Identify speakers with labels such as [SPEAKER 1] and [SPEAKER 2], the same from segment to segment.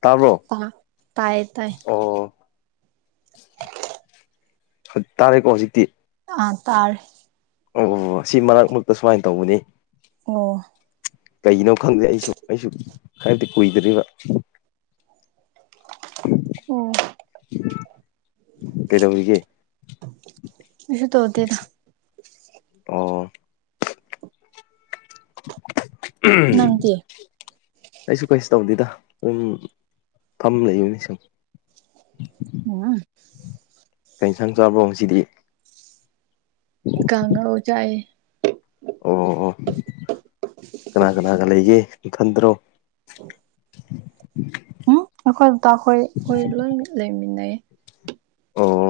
[SPEAKER 1] ꯇꯥꯕ꯭ꯔꯣ
[SPEAKER 2] ꯇꯥꯏ ꯇꯥꯏ
[SPEAKER 1] ꯑꯣ ꯇꯥꯔꯦꯀꯣ ꯍꯧꯖꯤꯛꯇꯤ
[SPEAKER 2] ꯑ ꯇꯥꯔꯦ
[SPEAKER 1] ꯑꯣ ꯑꯣ ꯁꯤ ꯃꯔꯛ ꯃꯔꯛꯇ ꯁꯨꯃꯥꯏꯟ ꯇꯧꯕꯅꯤ
[SPEAKER 2] ꯑꯣ
[SPEAKER 1] ꯀꯩꯒꯤꯅꯣ ꯈꯪꯗꯦ ꯑꯩꯁꯨ ꯑꯩꯁꯨ ꯈꯔꯗꯤ ꯀꯨꯏꯗ꯭ꯔꯤꯕ
[SPEAKER 2] ꯑꯣ
[SPEAKER 1] ꯑ ꯀꯩꯗꯧꯔꯤꯒꯦ
[SPEAKER 2] ꯀꯩꯁꯨ ꯇꯧꯗꯦꯗ
[SPEAKER 1] ꯑꯣ ꯎꯝ
[SPEAKER 2] ꯅꯪꯗꯤ
[SPEAKER 1] ꯑꯩꯁꯨ ꯀꯩꯁꯨ ꯇꯧꯗꯦꯗ ꯁꯨꯝ ꯐꯝ ꯂꯩꯛꯏꯅꯤ ꯁꯨꯝ
[SPEAKER 2] ꯑ
[SPEAKER 1] ꯀꯩ ꯁꯪ ꯆꯥꯕ꯭ꯔꯣ ꯉꯁꯤꯗꯤ
[SPEAKER 2] ꯀꯪꯉ ꯎ ꯆꯥꯏ
[SPEAKER 1] ꯑꯣ ꯑꯣ ꯀꯅꯥ ꯀꯅꯥꯒ ꯂꯩꯒꯦ ꯈꯟꯗ꯭ꯔꯣ
[SPEAKER 2] ꯎꯝ ꯑꯩꯈꯣꯏ ꯇ ꯑꯩꯈꯣꯏ ꯑꯩꯈꯣꯏ ꯂꯣꯏ ꯂꯩꯃꯤꯟꯅꯩ
[SPEAKER 1] ꯑꯣ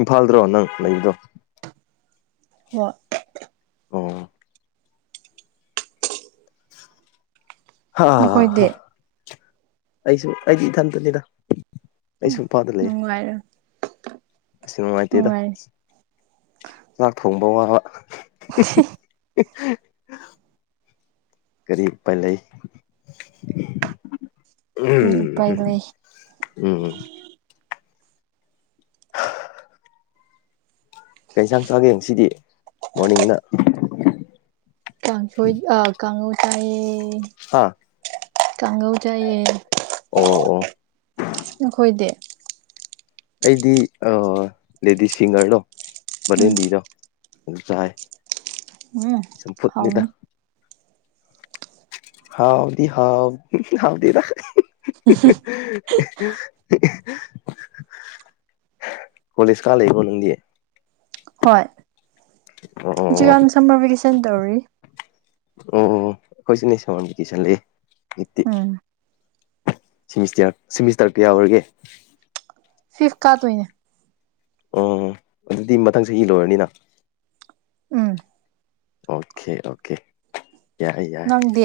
[SPEAKER 1] ꯏꯝꯐꯥꯜꯗ꯭ꯔꯣ ꯅꯪ ꯂꯩꯗꯣ
[SPEAKER 2] ꯋꯥ
[SPEAKER 1] ꯑꯣ ꯍꯥ ꯍꯥ
[SPEAKER 2] ꯅꯈꯣꯏꯗꯤ
[SPEAKER 1] ꯑꯩꯁꯨ ꯑꯩꯗꯤ ꯏꯊꯟꯇꯅꯤꯗ ꯑꯩꯁꯨ ꯏꯄꯥꯗ ꯂꯩ
[SPEAKER 2] ꯅꯨꯡꯉꯥꯏꯔ
[SPEAKER 1] ꯑꯁꯤ ꯅꯨꯡꯉꯥꯏꯇꯦꯗ ꯆꯥꯛ ꯊꯣꯡꯕ ꯋꯥꯕ [inaudible] ꯀꯔꯤ ꯎ ꯄꯥꯏ ꯂꯩ
[SPEAKER 2] ꯀꯔꯤ ꯎꯄꯥꯏ
[SPEAKER 1] ꯎꯝ
[SPEAKER 2] ꯂꯩ
[SPEAKER 1] ꯎꯝ ꯀꯩꯟꯁꯥꯡ ꯆꯥꯡꯌꯦꯡꯁꯤꯗꯤ ꯃꯣꯔꯅꯤꯡꯅ
[SPEAKER 2] ꯀꯥꯡꯁꯣꯏ ꯑ ꯀꯥꯡꯧ ꯆꯥꯏꯌꯦ
[SPEAKER 1] ꯍꯥ
[SPEAKER 2] ꯀꯥꯡꯒꯧ ꯆꯥꯏꯌꯦ
[SPEAKER 1] ꯑꯣ ꯑꯣ
[SPEAKER 2] ꯅꯈꯣꯏꯗꯤ
[SPEAKER 1] ꯑꯩꯗꯤ ꯂꯦꯗꯤꯁ ꯁꯤꯡꯒꯔꯗꯣ
[SPEAKER 2] ꯎꯝ
[SPEAKER 1] ꯕꯂꯦꯟꯗꯤꯗꯣ ꯑꯗꯨꯝ ꯆꯥꯏ
[SPEAKER 2] ꯎꯝ
[SPEAKER 1] ꯆꯝꯐꯨꯠꯅꯤꯗ
[SPEAKER 2] ꯍꯥꯎꯅꯤ
[SPEAKER 1] ꯍꯥꯎꯥꯎꯗꯤ ꯍꯥꯎ ꯍꯥꯎꯗꯤꯗ ꯀꯂꯤꯁ ꯀ ꯂꯩ ꯃꯟꯗꯤꯦ
[SPEAKER 2] ꯍꯣꯏ
[SPEAKER 1] ꯑꯣ
[SPEAKER 2] ꯍꯧꯖꯤꯛꯀꯥꯟ ꯁꯝꯃꯔ ꯚꯦꯀꯦꯁꯟ ꯇꯧꯔꯤ
[SPEAKER 1] ꯑꯣ ꯀꯣꯏꯁꯨ ꯅ ꯁ ꯁꯦ
[SPEAKER 2] ꯎꯝ
[SPEAKER 1] ꯁꯤꯃꯤꯁꯇꯔ ꯁꯤꯃꯤꯁꯇꯔ ꯀꯌꯥ ꯑꯣꯏꯒꯦ
[SPEAKER 2] ꯐꯤꯚ ꯀꯗꯣꯏꯅꯦ
[SPEAKER 1] ꯑꯣ ꯑꯗꯨꯗꯤ ꯃꯊꯪ ꯆꯍꯤ ꯂꯣꯏꯔꯅꯤꯅ
[SPEAKER 2] ꯎꯝ
[SPEAKER 1] ꯑꯣꯀꯦ ꯑꯣꯀꯦ ꯌꯥꯏ ꯌꯥꯏ
[SPEAKER 2] ꯅꯪꯗꯤ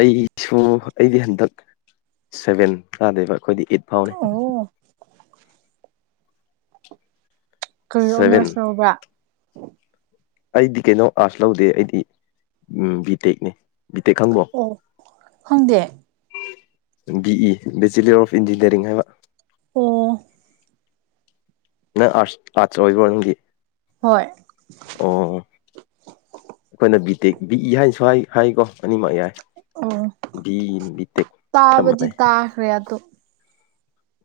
[SPEAKER 1] ꯑꯩꯁꯨ ꯑꯩꯗꯤ ꯍꯟꯗꯛ ꯁꯚꯦꯟ ꯆꯥꯗꯦꯕ ꯑꯩꯈꯣꯏꯗꯤ ꯏꯠ ꯐꯥꯎꯅꯤ
[SPEAKER 2] ꯑꯣ ꯀꯔꯤ
[SPEAKER 1] ꯁꯚꯦꯟ
[SPEAKER 2] ꯑꯣꯅꯔꯁ ꯂꯧꯕ꯭ꯔꯥ
[SPEAKER 1] ꯑꯩꯗꯤ ꯀꯩꯅꯣ ꯑꯥꯔꯠꯁ ꯂꯧꯗꯦ ꯑꯩꯗꯤ ꯕꯤ ꯇꯦꯛꯅꯤ ꯇꯦꯛ ꯈꯪꯕ
[SPEAKER 2] ꯑꯣ ꯈꯪꯗꯦ
[SPEAKER 1] B E bachelor of engineering ꯍꯥꯏꯕ
[SPEAKER 2] ꯑꯣ
[SPEAKER 1] ꯅꯪ ꯑꯥꯠ ꯑꯥꯔꯠꯁ ꯑꯣꯏꯕ꯭ꯔꯣ ꯅꯪꯒꯤ
[SPEAKER 2] ꯍꯣꯏ
[SPEAKER 1] ꯑꯣ ꯑꯩꯈꯣꯏꯅ ꯕꯤ ꯇꯦꯛ ꯕꯤ ꯏ ꯍꯥꯏꯅꯁꯨ ꯍꯥꯏ ꯍꯥꯏꯀꯣ ꯑꯅꯤꯃꯛ ꯌꯥꯏ
[SPEAKER 2] ꯑꯣ
[SPEAKER 1] ꯕꯤ ꯏ ꯕꯤꯇꯦꯛ ꯆꯞ
[SPEAKER 2] ꯇꯥꯕꯗꯤ
[SPEAKER 1] ꯃꯥꯟꯅꯩ
[SPEAKER 2] ꯇꯥꯈ꯭ꯔꯦ ꯑꯗꯣ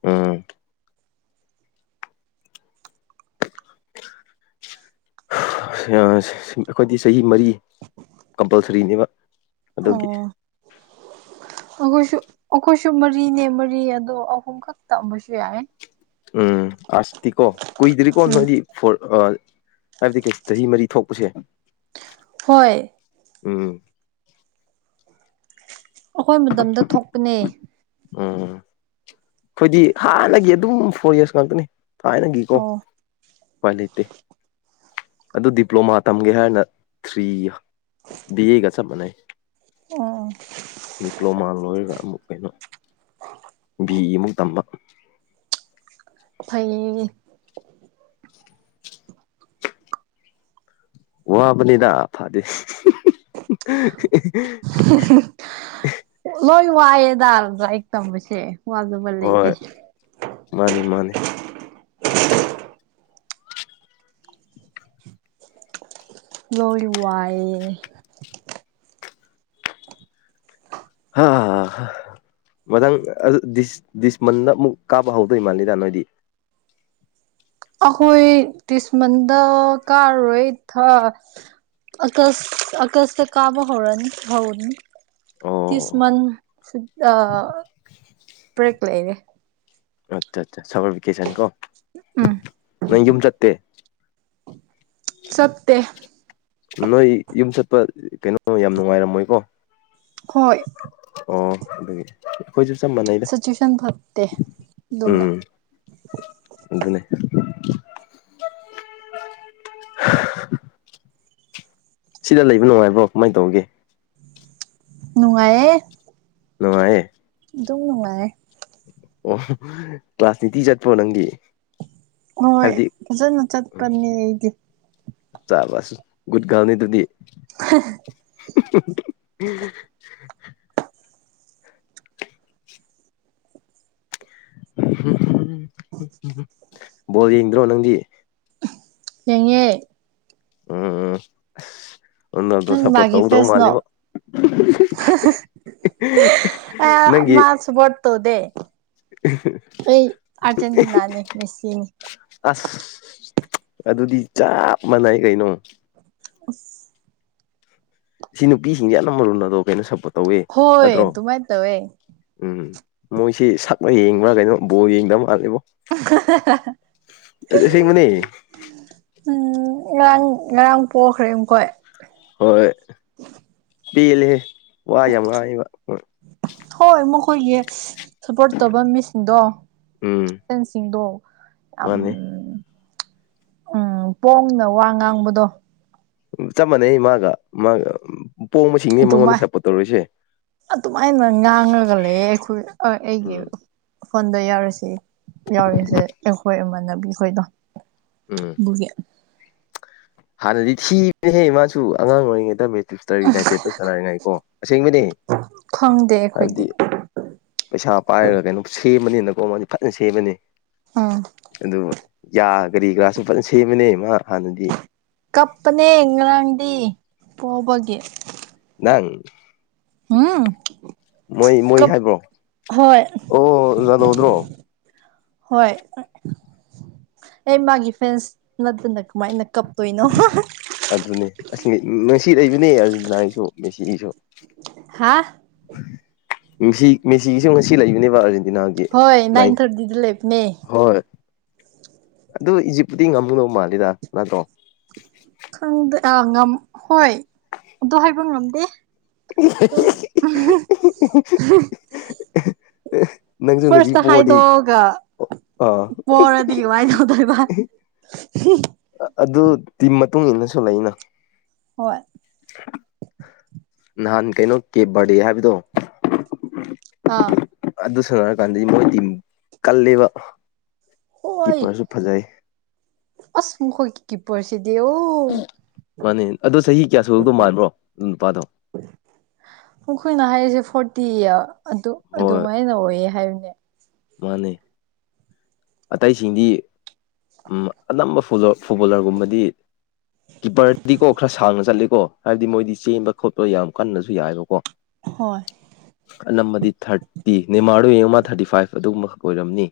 [SPEAKER 1] ꯎꯝ ꯑꯩꯈꯣꯏꯗꯤ ꯆꯍꯤ ꯃꯔꯤ ꯀꯝꯄꯜꯁꯔꯤꯅꯦꯕ ꯑꯗꯨꯒꯤ
[SPEAKER 2] ꯑꯣ ꯑꯩꯈꯣꯏꯁꯨ ꯑꯩꯈꯣꯏꯁꯨ ꯃꯔꯤꯅꯦ ꯃꯔꯤ ꯑꯗꯣ ꯑꯍꯨꯝꯈꯛ ꯇꯝꯕꯁꯨ ꯌꯥꯏ
[SPEAKER 1] ꯎꯝ ꯑꯔꯁꯇꯤ ꯀꯣ ꯀꯨꯏꯗꯔꯤ ꯀꯣ
[SPEAKER 2] ꯎꯝ
[SPEAKER 1] ꯅꯣꯏꯗꯤ ꯐꯣꯜ ꯑ ꯍꯥꯏꯕꯗꯤ ꯆꯍꯤ ꯃꯔꯤ ꯊꯣꯛꯄꯁꯦ
[SPEAKER 2] ꯍꯣꯏ
[SPEAKER 1] ꯎꯝ
[SPEAKER 2] ꯑꯩꯈꯣꯏ ꯃꯇꯝꯗ ꯊꯣꯛꯄꯅꯦ
[SPEAKER 1] ꯎꯝ ꯑꯩꯈꯣꯏꯗꯤ ꯍꯥꯟꯅꯒꯤ ꯑꯗꯨꯝ ꯐꯣꯔ ꯌꯔꯁ ꯉꯥꯛꯇꯅꯤ ꯊꯥꯏ ꯅꯪꯒꯤꯀꯣ
[SPEAKER 2] ꯑꯣ
[SPEAKER 1] ꯎꯄꯥꯏ ꯂꯩꯇꯦ ꯑꯗꯨ ꯗꯤꯄ꯭ꯂꯣꯃꯥ ꯇꯝꯒꯦ ꯍꯥꯏꯔꯅ ꯊ꯭ꯔꯤ ꯕꯤ ꯑꯦꯒ ꯆꯞ ꯃꯥꯟꯅꯩ
[SPEAKER 2] ꯑꯣ
[SPEAKER 1] ꯗꯤꯄ꯭ꯂꯣꯃꯥ ꯂꯣꯏꯔꯒ ꯑꯃꯨꯛ ꯀꯩꯅꯣ ꯕꯤ ꯑꯃꯨꯛ ꯇꯝꯕ
[SPEAKER 2] ꯐꯩꯌꯦꯌꯦ
[SPEAKER 1] ꯋꯥꯕꯅꯤꯗ ꯐꯥꯗꯤ
[SPEAKER 2] ꯂꯣꯏ ꯋꯥꯏꯑꯦꯗꯥ ꯂꯥꯏꯔꯤꯛ ꯇꯝꯕꯁꯦ ꯋꯥꯗꯕ
[SPEAKER 1] ꯍꯣꯏ
[SPEAKER 2] ꯂꯩꯇꯦ
[SPEAKER 1] ꯃꯥꯅꯤ ꯃꯥꯅꯤ
[SPEAKER 2] ꯂꯣꯏꯅꯥ ꯋꯥꯏꯌꯦ
[SPEAKER 1] ꯍꯥ ꯍꯥ ꯃꯊꯪꯗꯤꯁ ꯗꯤꯁꯃꯟꯗ ꯑꯃꯨꯛ ꯀꯥꯕ ꯍꯧꯗꯣꯏ ꯃꯥꯜꯂꯤꯗ ꯅꯣꯏꯗꯤ
[SPEAKER 2] ꯑꯈꯣꯏ ꯇꯤꯁꯃꯟꯗ ꯀꯥꯔꯣꯏ ꯊꯥ ꯑꯀꯁ ꯑꯀꯁꯇ ꯀꯥꯕ ꯍꯧꯔꯅꯤ ꯍꯧꯅꯤ
[SPEAKER 1] ꯑꯣ
[SPEAKER 2] ꯇꯤꯁꯃꯟ ꯑ ꯕꯔ꯭ꯦꯛ ꯂꯩꯔꯦ
[SPEAKER 1] ꯑꯆꯥ ꯑꯆꯥ ꯁꯥꯃꯔ ꯒꯤꯀꯦꯁꯟꯀꯣ
[SPEAKER 2] ꯎꯝ
[SPEAKER 1] ꯅꯪ ꯌꯨꯝ ꯆꯠꯇꯦ
[SPEAKER 2] ꯆꯠꯇꯦ
[SPEAKER 1] ꯅꯣꯏ ꯌꯨꯝ ꯆꯠꯄ ꯀꯩꯅꯣ ꯌꯥꯝ ꯅꯨꯡꯉꯥꯏꯔꯝꯃꯣꯏꯀꯣ
[SPEAKER 2] ꯍꯣꯏ
[SPEAKER 1] ꯑꯣ ꯑꯗꯨꯒꯤ ꯑꯩꯈꯣꯏꯁꯨ ꯆꯞ ꯃꯥꯟꯅꯩꯗ
[SPEAKER 2] ꯁꯤꯆꯨꯋꯦꯁꯟ ꯐꯠꯇꯦ ꯑꯗꯨꯅ
[SPEAKER 1] ꯎꯝ ꯑꯗꯨꯅꯦ [inaudible] ꯁꯤꯗ ꯂꯩꯕ ꯅꯨꯡꯉꯥꯏꯕ꯭ꯔꯣ ꯀꯃꯥꯏ ꯇꯧꯒꯦ
[SPEAKER 2] ꯅꯨꯡꯉꯥꯏꯌꯦ
[SPEAKER 1] ꯅꯨꯡꯉꯥꯏꯌꯦ
[SPEAKER 2] ꯑꯗꯨꯣꯡ ꯅꯨꯡꯉꯥꯏ
[SPEAKER 1] ꯑꯣ ꯀ꯭ꯂꯥꯁ ꯅꯤꯇꯤ ꯆꯠꯄꯣ ꯅꯪꯗꯤ
[SPEAKER 2] ꯍꯣꯏ
[SPEAKER 1] ꯍꯥꯏꯕꯗꯤ
[SPEAKER 2] ꯐꯖꯅ ꯆꯠꯄꯅꯦ ꯑꯩꯗꯤ
[SPEAKER 1] ꯆꯥꯕꯁ ꯨꯒꯨꯠꯒꯥꯜꯅꯤꯗꯨꯗꯤ
[SPEAKER 2] [inaudible]
[SPEAKER 1] [inaudible] ꯕꯣꯜ ꯌꯦꯡꯗ꯭ꯔꯣ ꯅꯪꯗꯤ
[SPEAKER 2] ꯌꯦꯡꯉꯦ
[SPEAKER 1] ꯎꯝ ꯑꯁ ꯎꯅꯥꯗꯣ
[SPEAKER 2] ꯅꯪ
[SPEAKER 1] ꯁꯞꯄꯣꯔꯠ
[SPEAKER 2] ꯃꯥꯒꯤ
[SPEAKER 1] ꯇꯧꯗꯧ
[SPEAKER 2] ꯐꯦꯁꯅꯣ
[SPEAKER 1] ꯃꯥꯜꯂꯤꯕꯣ
[SPEAKER 2] ꯑ
[SPEAKER 1] ꯅꯪꯒꯤ
[SPEAKER 2] ꯃꯥꯁꯨ ꯕꯣꯔꯠ꯭ ꯇꯧꯗꯦ ꯑꯩ ꯑꯔꯖꯦꯟꯇꯤꯅꯥꯅꯤ ꯃꯦꯁꯤꯅꯤ
[SPEAKER 1] ꯑꯁ ꯑꯗꯨꯗꯤ ꯆꯞ ꯃꯥꯟꯅꯩ ꯀꯩꯅꯣ
[SPEAKER 2] ꯑꯁ
[SPEAKER 1] ꯁꯤ ꯅꯨꯄꯤꯁꯤꯡꯁꯦ ꯌꯥꯝꯅ ꯃꯨꯜ ꯑꯗꯣ ꯀꯩꯅꯣ ꯁꯞꯄꯣꯔꯠ ꯇꯧꯋꯦ
[SPEAKER 2] ꯍꯣꯏ
[SPEAKER 1] ꯅꯠꯇ꯭ꯔꯣ
[SPEAKER 2] ꯑꯗꯨꯃꯥꯏꯅ ꯇꯧꯋꯦ
[SPEAKER 1] ꯎꯝ ꯃꯣꯏꯁꯤ ꯁꯛꯅꯥ ꯌꯦꯡꯕ꯭ꯔꯥ ꯀꯩꯅꯣ ꯕꯣꯜ ꯌꯦꯡꯗꯕ ꯃꯥꯜꯂꯤꯕꯣ
[SPEAKER 2] ꯍꯥ ꯍꯥ ꯍꯥ ꯍꯥ
[SPEAKER 1] ꯑꯁꯦꯡꯕꯅꯦ
[SPEAKER 2] ꯍꯥ ꯎꯝ ꯉꯔꯥꯡ ꯉꯔꯥꯡ ꯄꯣꯛꯈ꯭ꯔꯦ ꯑꯃꯨꯈꯣꯏ
[SPEAKER 1] ꯍꯣꯏ ꯄꯤꯜꯂꯤꯍꯦ ꯋꯥ ꯌꯥꯝ ꯉꯥꯡꯉꯦꯕ
[SPEAKER 2] ꯍꯣꯏ ꯃꯈꯣꯏꯒꯤ ꯁꯞꯄꯣꯔꯠ ꯇꯧꯕ ꯃꯤꯁꯤꯡꯗꯣ
[SPEAKER 1] ꯎꯝ
[SPEAKER 2] ꯁꯤꯡꯗꯣ ꯌꯥꯝ
[SPEAKER 1] ꯃꯥꯅꯦ
[SPEAKER 2] ꯎꯝ ꯄꯣꯡꯅ ꯋꯥ ꯉꯥꯡꯕꯗꯣ
[SPEAKER 1] ꯆꯃꯅꯦ ꯃꯥꯒ ꯃꯥꯒ
[SPEAKER 2] ꯑꯗꯨꯃꯥꯏ
[SPEAKER 1] ꯃꯤꯉꯣꯟꯗꯞꯄꯣꯔ ꯇꯧꯔꯤꯁꯦ
[SPEAKER 2] ꯑꯗꯨꯃꯥꯏꯅ ꯉꯥꯡꯉꯒ ꯂꯩ ꯑꯩꯈꯣꯏ ꯑꯩꯒꯤ
[SPEAKER 1] ꯎꯝ
[SPEAKER 2] ꯐꯣꯟꯗ ꯌꯥꯎꯔꯤꯁꯤ ꯌꯥꯎꯔꯤꯁꯦ ꯑꯩꯈꯣꯏ ꯏꯃꯥꯟꯅꯕꯤꯈꯣꯏꯗꯣ
[SPEAKER 1] ꯎꯝ
[SPEAKER 2] ꯕꯨꯌꯥ
[SPEAKER 1] ꯍꯥꯟꯅꯗꯤ ꯊꯤꯕꯅꯦꯍꯦ ꯃꯥꯁꯨ ꯑꯉꯥꯡ ꯑꯣꯏꯔꯤꯉꯩ ꯇꯝꯃꯦ ꯇꯔ ꯌꯨꯅꯥꯏꯇꯦ ꯁꯥꯟꯅꯔꯤꯉꯥꯏꯀꯣ ꯑꯁꯦꯡꯕꯅꯦ
[SPEAKER 2] ꯈꯪꯗꯦ
[SPEAKER 1] ꯍꯥꯏꯕꯗꯤ
[SPEAKER 2] ꯑꯩꯈꯣꯏꯗꯤ
[SPEAKER 1] ꯄꯩꯁꯥ ꯄꯥꯏꯔꯒ ꯀꯩꯅꯣ ꯁꯦꯝꯕꯅꯤꯅꯀꯣ ꯃꯥꯗꯤ ꯐꯖꯅ ꯁꯦꯝꯃꯅꯤ
[SPEAKER 2] ꯑꯥ
[SPEAKER 1] ꯑꯗꯨ ꯌꯥ ꯀꯔꯤ ꯀꯔꯥꯁꯨ ꯐꯖꯅ ꯁꯦꯝꯕꯅꯦ ꯏ ꯃꯥ ꯍꯥꯟꯅꯗꯤ
[SPEAKER 2] ꯀꯞꯄꯅꯦ ꯉꯔꯥꯡꯗꯤ ꯄꯕꯒꯤ
[SPEAKER 1] ꯅꯪ
[SPEAKER 2] ꯑꯝ
[SPEAKER 1] ꯃꯣꯏ ꯃꯣꯏ ꯍꯥꯏꯕ꯭ꯔꯣ ꯑꯣ ꯌꯥꯥꯗꯧꯗ꯭ꯔꯣ
[SPEAKER 2] ꯍꯣꯏ ꯑꯩ ꯃꯥꯒꯤ ꯐꯦꯟꯁ ꯅꯠꯇꯅ ꯀꯃꯥꯏꯅ ꯀꯞ ꯇꯣꯏꯅꯣ
[SPEAKER 1] ꯑꯗꯨꯅꯦ ꯑꯁ ꯉꯁꯤ ꯂꯩꯏꯕꯅꯦ ꯑꯔꯖꯦꯟꯇꯤꯅꯥꯒꯤꯁꯨ ꯃꯦꯁꯤꯒꯤꯁꯨ
[SPEAKER 2] ꯍꯥ
[SPEAKER 1] ꯁꯤ ꯃꯦꯁꯤꯒꯤꯁꯨ ꯉꯁꯤ ꯂꯩꯕꯅꯦꯕ ꯑꯥꯔꯖꯦꯟꯇꯤꯅꯥꯒꯤ
[SPEAKER 2] ꯍꯣꯏ ꯅꯥꯏꯟ ꯊꯥꯔꯇꯤꯗ ꯂꯩꯕꯅꯦ
[SPEAKER 1] ꯍꯣꯏ ꯑꯗꯨ ꯏꯖꯤꯞꯇꯨꯗꯤ ꯉꯝꯃꯨꯅꯧ ꯃꯥꯜꯂꯤꯦꯗ ꯅꯠꯇ꯭ꯔꯣ
[SPEAKER 2] ꯈꯪꯗꯦ ꯑ ꯍꯣꯏ ꯑꯗꯨ ꯍꯥꯏꯕ ꯉꯝꯗꯦ ꯑ [unintelligible]
[SPEAKER 1] ꯅꯪꯁꯨ ꯉꯁꯤ
[SPEAKER 2] ꯐꯔꯁ
[SPEAKER 1] ꯄꯣꯔꯗꯤ
[SPEAKER 2] ꯍꯥꯏꯥꯏꯗꯒ
[SPEAKER 1] ꯑꯥ
[SPEAKER 2] ꯄꯣꯔꯗꯤ ꯋꯥꯏ ꯇꯧꯗꯣꯏꯕ
[SPEAKER 1] ꯑꯗꯨꯗꯤ ꯃꯇꯨꯡ ꯏꯟꯅꯁꯨ ꯂꯩꯅ
[SPEAKER 2] ꯍꯣꯏ
[SPEAKER 1] ꯅꯍꯥꯟ ꯀꯩꯅꯣ ꯀꯦ ꯕꯥꯔꯗꯦ ꯍꯥꯏꯕꯗꯣ
[SPEAKER 2] ꯑꯥ
[SPEAKER 1] ꯑꯗꯨ ꯁꯥꯟꯅ ꯍꯥꯏꯔꯀꯥꯟꯗꯗꯤ ꯃꯣꯏ ꯇꯤꯝ ꯀꯜꯂꯦꯕ
[SPEAKER 2] ꯍꯣꯏ
[SPEAKER 1] ꯀꯤꯞꯄꯔꯁꯨ ꯐꯖꯩ
[SPEAKER 2] ꯑꯁ ꯃꯈꯈꯣꯏ ꯀ ꯄꯁꯤꯗ ꯑꯣ
[SPEAKER 1] ꯃꯥꯅꯦ ꯑꯗꯣ ꯆꯍꯤ ꯀꯌꯥ ꯁꯨꯔꯛꯇꯧ ꯃꯥꯟꯕ꯭ꯔꯣ ꯑꯗꯨ ꯅꯨꯄꯥꯗꯣ
[SPEAKER 2] ꯑꯩꯈꯣꯏꯅ ꯍꯥꯏꯔꯤꯁꯦ ꯐꯣꯔꯇꯤ ꯑꯗꯨ
[SPEAKER 1] ꯍꯣꯏ
[SPEAKER 2] ꯑꯗꯨꯃꯥꯏꯅ ꯑꯣꯏꯌꯦ ꯍꯥꯏꯕꯅꯦ
[SPEAKER 1] ꯃꯥꯅꯦ ꯑꯇꯩꯁꯤꯡꯗꯤ ꯑꯅꯝꯕ ꯐꯨꯠꯕꯣꯂꯔꯒꯨꯝꯕꯗꯤ ꯀꯤꯄꯔꯗꯤꯀꯣ ꯈꯔ ꯁꯥꯡꯅ ꯆꯠꯂꯦꯀꯣ ꯍꯥꯏꯕꯗꯤ ꯃꯣꯏꯗꯤ ꯆꯦꯟꯕ ꯈꯣꯠꯄ ꯌꯥꯝ ꯀꯟꯅꯁꯨ ꯌꯥꯏꯑꯕꯀꯣ
[SPEAKER 2] ꯍꯣꯏ
[SPEAKER 1] ꯑꯅ ꯃꯗꯤ ꯊꯔꯇꯤ ꯅ ꯃꯥꯔꯑꯣ ꯏ ꯃꯥ ꯊꯔꯇꯤ ꯐꯥꯏꯚ ꯑꯗꯨꯒꯨꯝꯕꯈꯛ ꯑꯣꯏꯔꯝꯅꯤ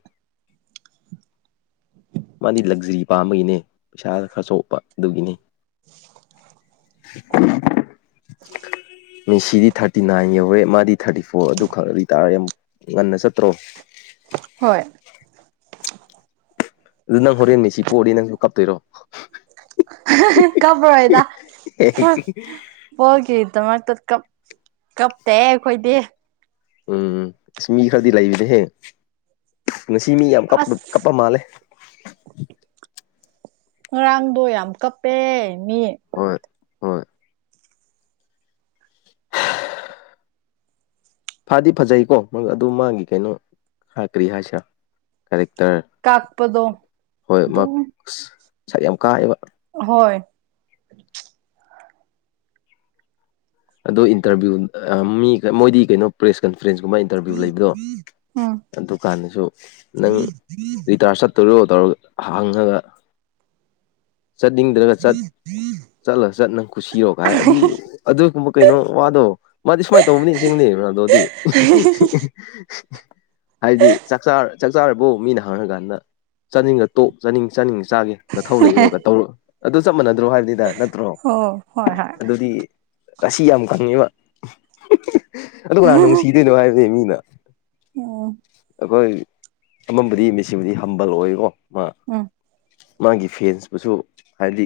[SPEAKER 1] ꯃꯥꯗꯤ ꯂꯛꯖꯔꯤ ꯄꯥꯝꯕꯒꯤꯅꯦ ꯄꯩꯁꯥ ꯈꯔ ꯆꯥꯎꯣꯛꯄ ꯑꯗꯨꯒꯤꯅꯤ
[SPEAKER 2] [inaudible]
[SPEAKER 1] ꯃꯤꯁꯤꯗꯤ ꯊꯥꯔꯇꯤ ꯅꯥꯏꯟ ꯌꯧꯔꯦ ꯃꯥꯗꯤ ꯊꯥꯔꯇꯤ ꯐꯣꯔ ꯑꯗꯨ ꯈꯪ ꯑꯗꯨꯇꯥꯥꯔꯦ ꯌꯥꯝ ꯉꯟꯅ ꯆꯠꯇ꯭ꯔꯣ
[SPEAKER 2] ꯍꯣꯏ
[SPEAKER 1] ꯑꯗꯨ ꯅꯪ ꯍꯣꯔꯦꯟ ꯃꯤꯁꯤ ꯄꯣꯛꯅꯤ ꯅꯪꯁꯨ ꯀꯥꯞꯇꯣꯏꯔꯣ
[SPEAKER 2] ꯀꯝꯕꯔꯣꯏꯗ ꯐꯨꯠꯕꯣꯜꯒꯤꯗꯃꯛꯇ ꯀꯞ ꯀꯞꯇꯦ ꯑꯩꯈꯣꯏꯗꯤ
[SPEAKER 1] ꯎꯝ ꯑꯁ ꯃꯤ ꯈꯔꯗꯤ ꯂꯩꯕꯅꯦ ꯍꯌꯦ ꯉꯁꯤ ꯃꯤ ꯌꯥꯝ ꯀ ꯀꯞꯄ
[SPEAKER 2] ꯑꯁ
[SPEAKER 1] ꯃꯥꯜꯂꯦ
[SPEAKER 2] ꯉꯔꯥꯡꯗꯣ ꯌꯥꯝ ꯀꯞꯄꯦ ꯃꯤ
[SPEAKER 1] ꯍꯣꯏ ꯍꯣꯏ [unintelligible] ꯐꯥꯗꯤ ꯐꯖꯩꯀꯣ ꯑꯗꯨ ꯃꯥꯒꯤ ꯀꯩꯅꯣ ꯍꯥꯀ꯭ꯔꯤ ꯍꯥꯏꯁꯤꯔꯥ ꯀꯔꯦꯛꯇꯔ
[SPEAKER 2] ꯀꯥꯛꯄꯗꯣ
[SPEAKER 1] ꯍꯣꯏꯃꯛ
[SPEAKER 2] ꯑꯗꯨꯝ
[SPEAKER 1] ꯁꯛ ꯌꯥꯝ ꯀꯥꯏꯦꯕ
[SPEAKER 2] ꯍꯣꯏ
[SPEAKER 1] ꯑꯗꯣ ꯏꯟꯇꯔꯚꯤꯌꯨ ꯃꯤ ꯃꯣꯏꯗꯤ ꯀꯩꯅꯣ ꯄ꯭ꯔꯦꯁ ꯀꯟꯐ꯭ꯔꯦꯟꯁ ꯀꯨꯝꯕ ꯏꯟꯇꯔꯚꯤꯌꯨ ꯂꯩꯕꯗꯣ
[SPEAKER 2] ꯎꯝ
[SPEAKER 1] ꯑꯗꯨꯀꯥꯟꯗꯁꯨ ꯅꯪ ꯔꯤꯇꯥꯔ ꯆꯠ ꯇꯨꯔꯤꯣ ꯇꯧꯔꯒ ꯍꯥꯡꯉꯒ ꯆꯠꯅꯤꯡꯗ꯭ꯔꯒ ꯆꯠ ꯆꯠꯂ ꯆꯠꯅꯪ ꯀꯨꯁꯤꯔꯣ ꯀꯥꯏ ꯑꯗꯨꯗꯤ ꯑꯗꯨꯒꯨꯝꯕ ꯀꯩꯅꯣ ꯋꯥꯗꯣ ꯃꯥꯗꯤ ꯁꯨꯃꯥꯏꯅ ꯇꯧꯕꯅꯤ ꯆꯁꯤꯡꯅꯦꯕꯗꯣꯗꯤ ꯍꯥꯏꯗꯤ ꯆꯥꯛꯆꯥ ꯆꯥꯛꯆꯥꯥꯔꯐꯥꯎ ꯃꯤꯅ ꯍꯥꯡꯉꯀꯥꯟꯗ ꯆꯥꯅꯤꯡꯉ ꯇꯣꯛ ꯆꯥꯅꯤꯡ ꯆꯥꯅꯤꯡꯉ ꯆꯥꯒꯦ ꯅꯊꯧ ꯂꯩꯔꯨꯔꯒ ꯇꯧꯔꯛ ꯑꯗꯨ ꯆꯞ ꯃꯅꯗ꯭ꯔꯣ ꯍꯥꯏꯕ ꯗ ꯅꯠꯇ꯭ꯔꯣ
[SPEAKER 2] ꯑꯣ ꯍꯣꯏ ꯍꯣꯏ
[SPEAKER 1] ꯑꯗꯨꯗꯤ ꯑꯁꯤꯁꯤ ꯌꯥꯝ ꯀꯪꯉꯤꯕ ꯑꯗꯨ ꯀꯅꯥ ꯅꯨꯡꯁꯤꯗꯣꯏꯅꯣ ꯍꯥꯏꯕꯅꯦ ꯃꯤꯅ
[SPEAKER 2] ꯑꯣ
[SPEAKER 1] ꯑꯩꯈꯣꯏ ꯑꯃꯝꯕꯨꯗꯤ ꯃꯤꯁꯤꯕꯨꯗꯤ ꯍꯝꯕꯜ ꯑꯣꯏꯀꯣ ꯃꯥ
[SPEAKER 2] ꯎꯝ
[SPEAKER 1] ꯃꯥꯒꯤ ꯐꯦꯟꯁꯄꯨꯁꯨ ꯍꯥꯏꯂꯤ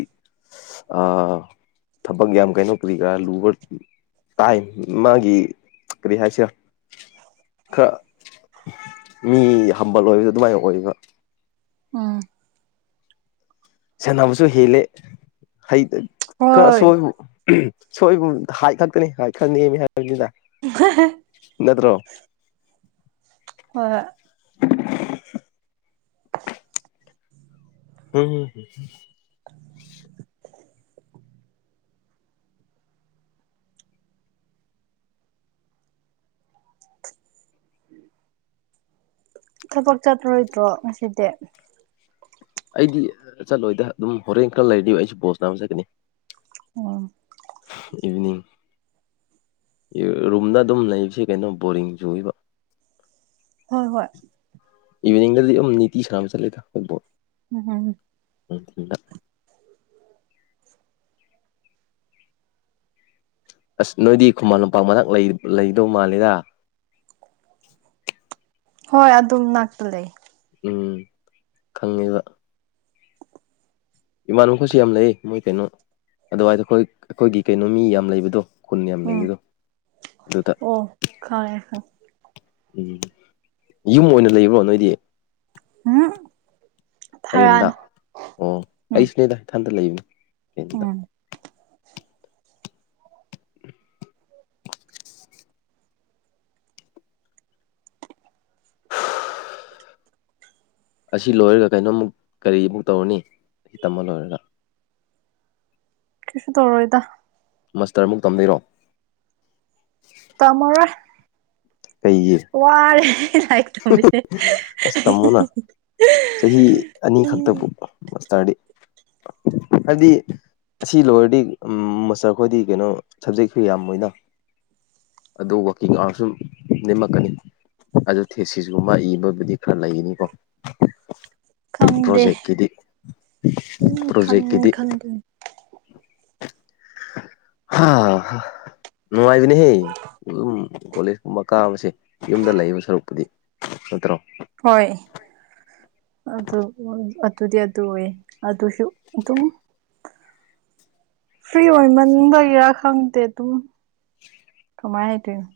[SPEAKER 1] ꯑ ꯊꯕꯛ ꯌꯥꯝ ꯀꯩꯅꯣ ꯄ꯭ꯔꯤ ꯈꯔꯥ ꯂꯨꯕ ꯇꯥꯏ ꯃꯥꯒꯤ ꯀꯔꯤ ꯍꯥꯏꯁꯤꯔꯥ ꯈꯔ ꯃꯤ ꯍꯝꯕꯜ ꯑꯣꯏꯕꯗ ꯑꯗꯨꯃꯥꯏꯅ ꯑꯣꯏꯕ
[SPEAKER 2] ꯎꯝ
[SPEAKER 1] ꯁꯥꯟꯅꯕꯁꯨ ꯍꯦꯜꯂꯦ ꯍꯩ ꯈꯔ
[SPEAKER 2] ꯍꯣꯏ
[SPEAKER 1] ꯑꯁꯣꯏꯕꯨ ꯁꯣꯏꯕꯨꯝ ꯍꯥꯏ ꯈꯠꯀꯅꯤ ꯍꯥꯏ ꯈꯠꯅꯦ ꯍꯥꯏꯕꯅꯤꯗ
[SPEAKER 2] ꯋꯥꯍꯍ
[SPEAKER 1] ꯅꯠꯇ꯭ꯔꯣ
[SPEAKER 2] ꯍꯣꯏ ꯍꯣꯏ
[SPEAKER 1] ꯎꯝ
[SPEAKER 2] [inaudible] ꯊꯕꯛ ꯆꯠꯇꯔꯣꯏꯗ꯭ꯔꯣ ꯉꯁꯤꯗꯤ
[SPEAKER 1] ꯑꯩꯗꯤ ꯆꯠꯂꯣꯏꯗ ꯑꯗꯨꯝ ꯍꯣꯔꯦꯟ ꯈꯔ ꯂꯩꯅꯤ ꯑꯩꯁꯨ ꯕꯣꯁ ꯅꯥꯕ ꯆꯠꯀꯅꯤ
[SPEAKER 2] ꯑꯣ
[SPEAKER 1] ꯏꯚꯅꯤꯡ ꯔꯨꯝꯗ ꯑꯗꯨꯝ ꯂꯩꯕꯁꯤꯦ ꯀꯩꯅꯣ ꯕꯣꯔꯤꯡ ꯆꯨꯏꯕ
[SPEAKER 2] ꯍꯣꯏ ꯍꯣꯏ
[SPEAKER 1] ꯏꯚꯤꯅꯤꯡꯗꯗꯤꯝꯅꯤꯇꯤ ꯁꯅꯥꯅꯝ ꯆꯠꯂꯦꯗ ꯐꯨꯠꯕꯜ
[SPEAKER 2] ꯎꯝ ꯍꯝ
[SPEAKER 1] ꯎꯝ ꯊ ꯑꯁ ꯅꯣꯏꯗꯤ ꯈꯨꯃꯟ ꯂꯝꯄꯥꯛ ꯃꯅꯥꯛ ꯂꯩꯗꯧ ꯃꯥꯂꯦꯗ
[SPEAKER 2] ꯍꯣꯏ ꯑꯗꯨꯝ ꯉꯥꯛꯄ ꯂꯩ
[SPEAKER 1] ꯎꯝ ꯈꯪꯉꯤꯕ ꯏꯃꯥꯟꯈꯁꯨ ꯌꯥꯝ ꯂꯩ ꯃꯣꯏ ꯀꯩꯅꯣ ꯑꯗꯨꯋꯥꯏꯗ ꯑꯩꯈꯣꯏ ꯑꯩꯈꯣꯏꯒꯤ ꯀꯩꯅꯣ ꯃꯤ ꯌꯥꯝ ꯂꯩꯕꯗꯣ ꯈꯨꯟ ꯌꯥꯝ
[SPEAKER 2] ꯎꯝ
[SPEAKER 1] ꯂꯩꯕꯗꯣ ꯑꯗꯨꯗ
[SPEAKER 2] ꯑꯣ ꯈꯥꯏ ꯈ
[SPEAKER 1] ꯎꯝ ꯌꯨꯝ ꯑꯣꯏꯅ ꯂꯩꯕ꯭ꯔꯣ ꯅꯣꯏꯗꯤ
[SPEAKER 2] ꯍꯥ
[SPEAKER 1] ꯇꯔꯦꯟꯗ ꯑꯣ
[SPEAKER 2] ꯎꯝ
[SPEAKER 1] ꯑꯩꯁꯨꯅꯦꯗ ꯏꯊꯟꯇ ꯂꯩꯕꯅꯦꯔꯦꯟꯗ
[SPEAKER 2] ꯎꯝ
[SPEAKER 1] ꯑꯁꯤ ꯂꯣꯏꯔꯒ ꯀꯩꯅꯣꯝꯃꯨꯛ ꯀꯔꯤꯃꯕꯨꯛ ꯇꯧꯔꯅꯤ ꯑꯁꯤ ꯇꯝꯃ ꯂꯣꯏꯔꯒ
[SPEAKER 2] ꯀꯁꯨ ꯇꯧꯔꯣꯏꯗ
[SPEAKER 1] ꯃꯥꯁꯇꯔꯃꯨꯛ ꯇꯝꯅꯩꯔꯣ
[SPEAKER 2] ꯇꯃꯔ
[SPEAKER 1] ꯀꯩꯌꯦ
[SPEAKER 2] ꯋꯥꯔꯦ ꯊ ꯄꯁ
[SPEAKER 1] ꯑꯁ ꯇꯝꯃꯨꯅ
[SPEAKER 2] ꯎ
[SPEAKER 1] ꯃꯁꯗꯤ ꯑꯗꯤ ꯑꯁꯤ ꯂꯣꯏꯋꯔꯗꯤ ꯎ ꯃꯣꯁꯇꯔ ꯈꯈꯣꯏꯗꯤ ꯀꯩꯅꯣ ꯁꯕꯖꯦꯛꯁꯨ ꯌꯥꯝꯃꯣꯏꯅ ꯑꯗꯨ ꯋꯥꯛꯀꯤꯡ ꯑꯋꯥꯔ ꯁꯨꯝ ꯅꯦꯝꯃꯛꯀꯅꯤ ꯑꯗꯨ ꯊꯦꯁꯤꯁꯒꯨꯝꯕ ꯏꯕꯕꯨꯗꯤ ꯈꯔ ꯂꯩꯒꯅꯤꯀꯣ
[SPEAKER 2] ꯈꯪꯗꯦ
[SPEAKER 1] ꯄ꯭ꯔꯣꯖꯦꯛꯀꯤꯗꯤ
[SPEAKER 2] ꯑꯗꯨꯝ ꯈꯟ
[SPEAKER 1] ꯄ꯭ꯔꯣꯖꯦꯛꯀꯤꯗꯤ
[SPEAKER 2] ꯈꯟꯗꯣꯏꯅꯤ
[SPEAKER 1] [unintelligible] ꯍꯥ ꯅꯨꯡꯉꯥꯏꯕꯅꯦꯍꯦ ꯑꯗꯨꯝ ꯀꯣꯂꯦꯖ ꯀꯨꯝꯕ ꯀꯥꯕꯁꯦ ꯌꯨꯝꯗ ꯂꯩꯕ ꯁꯔꯨꯛ ꯆꯠꯇ꯭ꯔꯣ
[SPEAKER 2] ꯍꯣꯏ ꯑꯗꯨ ꯑꯗꯨꯗꯤ ꯑꯗꯨ ꯑꯣꯏꯌꯦ ꯑꯗꯨꯁꯨ ꯑꯗꯨꯝ ꯐ꯭ꯔꯤ ꯑꯣꯏꯃꯟꯕꯒꯤꯔꯥ ꯈꯪꯗꯦ ꯑꯗꯨꯝ ꯀꯃꯥꯏ ꯍꯥꯏꯗꯣꯏꯅꯣ